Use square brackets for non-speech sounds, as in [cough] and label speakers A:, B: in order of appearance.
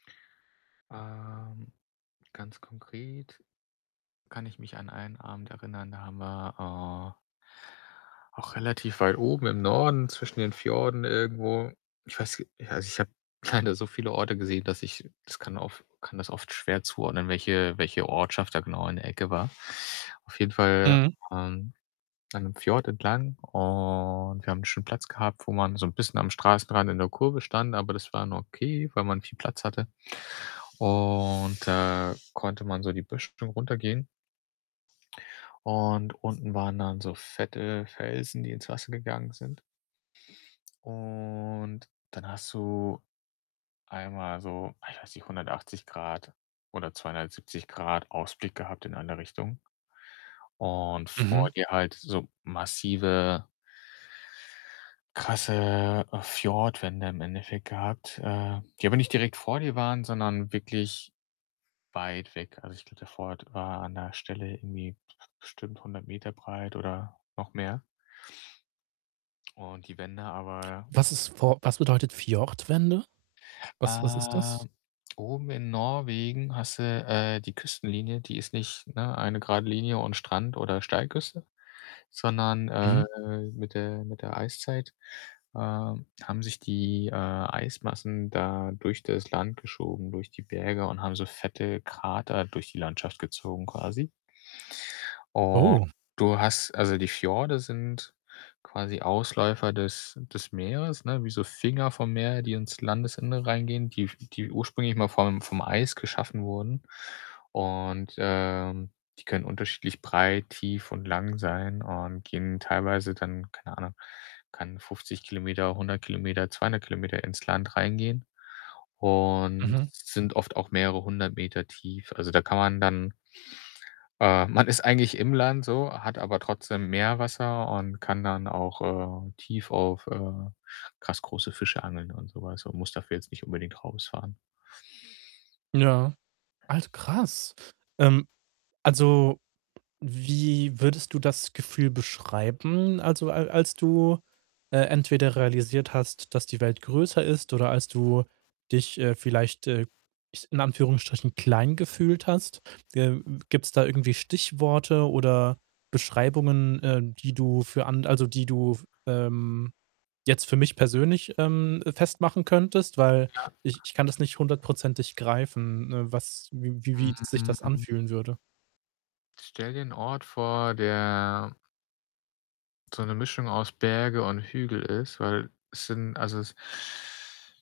A: Ähm. Ganz konkret kann ich mich an einen Abend erinnern, da haben wir, äh auch relativ weit oben im Norden zwischen den Fjorden irgendwo ich weiß äh, ja, also, ich habe leider so viele Orte gesehen, dass ich das kann of kann das oft schwer zuordnen, welche welche Ortschaft da genau in der Ecke war. Auf jeden Fall,
B: Mhm.
A: ähm, an 'nem Fjord entlang und wir haben 'n schönen Platz gehabt, wo man so 'n bisschen am Straßenrand in der Kurve stand, aber das war n okay, weil man viel Platz hatte. Und da konnte man so die Böschung runtergehen. Und unten waren dann so fette Felsen, die ins Wasser gegangen sind. Und dann hast du einmal so ach, weiß nicht, 180 Grad oder 270 Grad Ausblick gehabt in eine Richtung. Und vor
B: Mhm.
A: dir halt so massive krasse, äh, Fjordwände im Endeffekt gehabt. Äh, die aber nicht direkt vor dir waren, sondern wirklich weit weg. Also, ich glaube, der Fjord war an der Stelle irgendwie best bestimmt 100 m breit oder noch mehr. Und die Wände aber
B: Was ist For was bedeutet Fjordwände? Was was ist das?
A: ähm, oben in Norwegen hast du, äh, die Küstenlinie. Die ist nicht, ne, eine gerade Linie und Strand oder Steilküste, sondern, äh,
B: Mhm.
A: mit der mit der Eiszeit, äh, haben sich die, äh, Eismassen da durch das Land geschoben, durch die Berge und haben so fette Krater durch die Landschaft gezogen quasi. Und
B: Oh.
A: du hast also, die Fjorde sind quasi Ausläufer des des Meeres, ne, wie so Finger vom Meer, die ins Landesinnere reingehen, die f die ursprünglich mal vom vom Eis geschaffen wurden. Und, äh, die können unterschiedlich breit, tief und lang sein und gehen teilweise dann keine Ahnung, kann 50 km, 100 km, 200 km ins Land reingehen. Und
B: Mhm.
A: sind oft auch mehrere 100 m tief. Also, da kann man dann äh, man ist eigentlich im Land so, hat aber trotzdem Meerwasser und kann dann auch, äh, tief auf, äh krass große Fische angeln und so was und muss dafür jetzt nicht unbedingt rausfahren.
B: Ja, Alt krass. Ähm, also, wie würdest du das Gefühl beschreiben, also, al als du, äh, entweder realisiert hast, dass die Welt größer ist oder als du dich, äh, vielleicht, äh [unintelligible] in Anführungsstrichen, klein gefühlt hast? Äh, äh, gibt's da irgendwie Stichworte oder Beschreibungen, äh, die du für an also, die du f ähm, jetzt für mich persönlich, ähm, festmachen könntest? Weil
A: Ja.
B: ich ich kann das nicht hundertprozentig greifen, äh, was wie wie wie sich das
A: Mhm.
B: anfühlen würde.
A: Stell dir 'n Ort vor, der so 'ne Mischung aus Berge und Hügel ist, weil es sind also, es